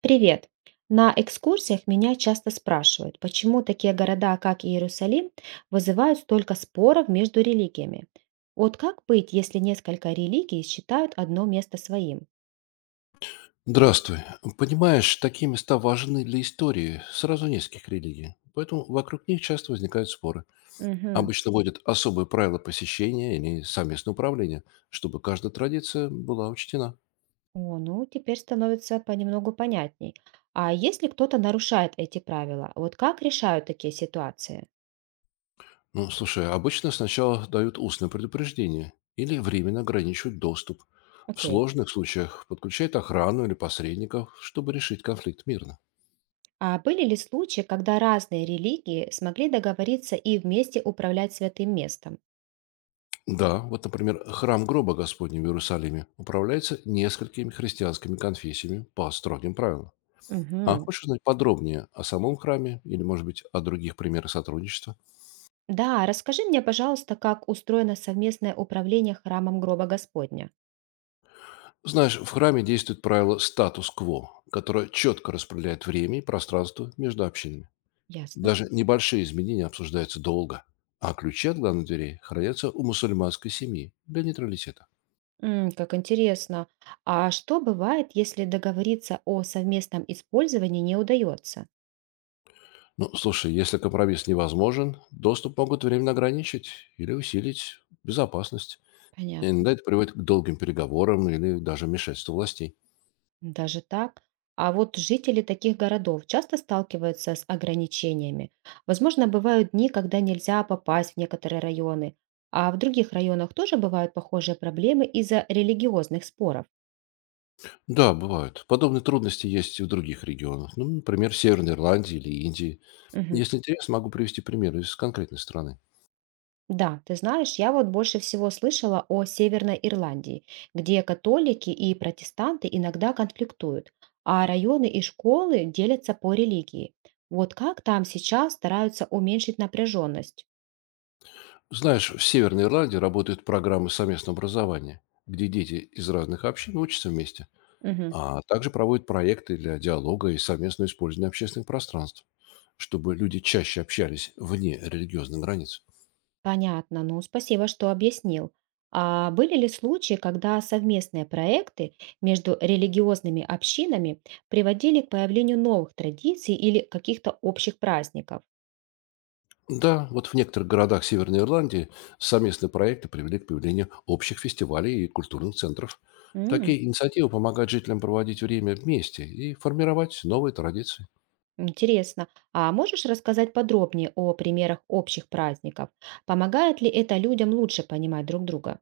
Привет! На экскурсиях меня часто спрашивают, почему такие города, как Иерусалим, вызывают столько споров между религиями. Вот как быть, если несколько религий считают одно место своим? Здравствуй. Понимаешь, такие места важны для истории сразу нескольких религий, поэтому вокруг них часто возникают споры. Мгм. Обычно вводят особые правила посещения или совместное управление, чтобы каждая традиция была учтена. О, ну теперь становится понемногу понятней. А если кто-то нарушает эти правила, вот как решают такие ситуации? Ну, слушай, обычно сначала дают устное предупреждение или временно ограничивают доступ. В Окей. сложных случаях подключают охрану или посредников, чтобы решить конфликт мирно. А были ли случаи, когда разные религии смогли договориться и вместе управлять святым местом? Да, вот, например, храм гроба Господня в Иерусалиме управляется несколькими христианскими конфессиями по строгим правилам. А Мгм. хочешь узнать подробнее о самом храме или, может быть, о других примерах сотрудничества? Да, расскажи мне, пожалуйста, как устроено совместное управление храмом гроба Господня. Знаешь, в храме действует правило статус-кво, которое четко распределяет время и пространство между общинами. Ясно. Даже небольшие изменения обсуждаются долго, а ключи от главных дверей хранятся у мусульманской семьи для нейтралитета. М, как интересно. А что бывает, если договориться о совместном использовании не удается? Ну, слушай, если компромисс невозможен, доступ могут временно ограничить или усилить безопасность. Понятно. Иногда это приводит к долгим переговорам или даже вмешательству властей. Даже так? А вот жители таких городов часто сталкиваются с ограничениями. Возможно, бывают дни, когда нельзя попасть в некоторые районы. А в других районах тоже бывают похожие проблемы из-за религиозных споров. Да, бывают. Подобные трудности есть и в других регионах. Ну, например, Северной Ирландии или Индии. Если интересно, могу привести пример из конкретной страны. Да, ты знаешь, я вот больше всего слышала о Северной Ирландии, где католики и протестанты иногда конфликтуют, а районы и школы делятся по религии. Вот как там сейчас стараются уменьшить напряженность? Знаешь, в Северной Ирландии работают программы совместного образования, где дети из разных общин учатся вместе. Мгм. А также проводит проекты для диалога и совместного использования общественных пространств, чтобы люди чаще общались вне религиозных границ. Понятно, ну спасибо, что объяснил. А были ли случаи, когда совместные проекты между религиозными общинами приводили к появлению новых традиций или каких-то общих праздников? Да, вот в некоторых городах Северной Ирландии совместные проекты привели к появлению общих фестивалей и культурных центров. М. Такие инициативы помогают жителям проводить время вместе и формировать новые традиции. Интересно. А можешь рассказать подробнее о примерах общих праздников? Помогает ли это людям лучше понимать друг друга?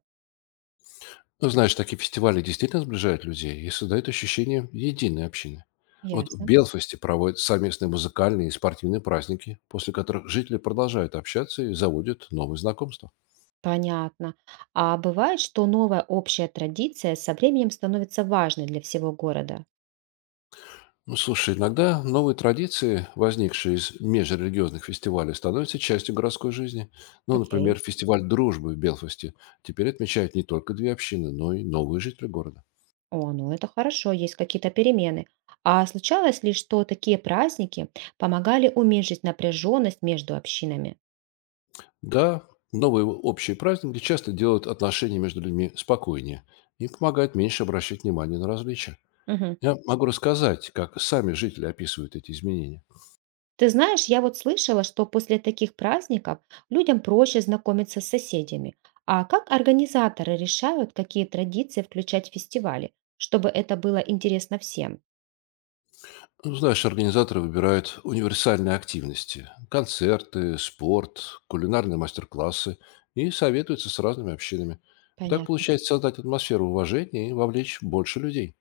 Ну, знаешь, такие фестивали действительно сближают людей и создают ощущение единой общины. Вот в Ясно. Белфасте проводят совместные музыкальные и спортивные праздники, после которых жители продолжают общаться и заводят новые знакомства. Понятно. А бывает, что новая общая традиция со временем становится важной для всего города? Ну, слушай, иногда новые традиции, возникшие из межрелигиозных фестивалей, становятся частью городской жизни. Ну, Окей. например, фестиваль дружбы в Белфасте теперь отмечают не только две общины, но и новые жители города. О, ну это хорошо, есть какие-то перемены. А случалось ли, что такие праздники помогали уменьшить напряженность между общинами? Да, новые общие праздники часто делают отношения между людьми спокойнее и помогают меньше обращать внимание на различия. Мгм. Я могу рассказать, как сами жители описывают эти изменения. Ты знаешь, я вот слышала, что после таких праздников людям проще знакомиться с соседями. А как организаторы решают, какие традиции включать в фестивали, чтобы это было интересно всем? Ну, знаешь, организаторы выбирают универсальные активности – концерты, спорт, кулинарные мастер-классы – и советуются с разными общинами. Так Понятно. получается создать атмосферу уважения и вовлечь больше людей.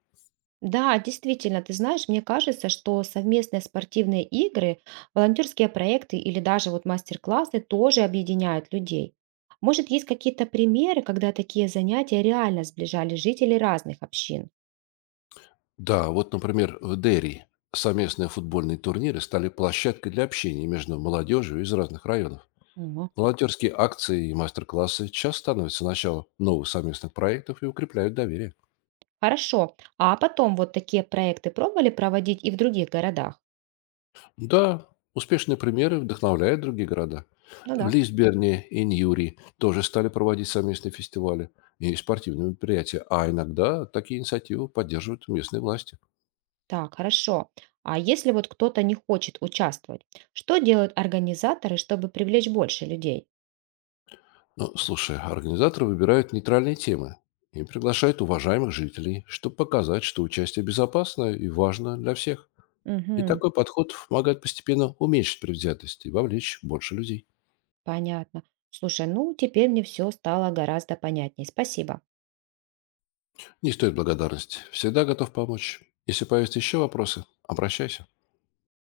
Да, действительно, ты знаешь, мне кажется, что совместные спортивные игры, волонтерские проекты или даже вот мастер-классы тоже объединяют людей. Может, есть какие-то примеры, когда такие занятия реально сближали жителей разных общин? Да, вот, например, в Дерри совместные футбольные турниры стали площадкой для общения между молодежью из разных районов. О. Волонтерские акции и мастер-классы часто становятся началом новых совместных проектов и укрепляют доверие. Хорошо. А потом вот такие проекты пробовали проводить и в других городах? Да, успешные примеры вдохновляют другие города. Ну В да. Лисберне и Ньюри тоже стали проводить совместные фестивали и спортивные мероприятия, а иногда такие инициативы поддерживают местные власти. Так, хорошо. А если вот кто-то не хочет участвовать, что делают организаторы, чтобы привлечь больше людей? Ну, слушай, организаторы выбирают нейтральные темы и приглашают уважаемых жителей, чтобы показать, что участие безопасно и важно для всех. И Мгм. такой подход помогает постепенно уменьшить предвзятость и вовлечь больше людей. Понятно. Слушай, ну теперь мне все стало гораздо понятнее. Спасибо. Не стоит благодарности. Всегда готов помочь. Если появятся еще вопросы, обращайся.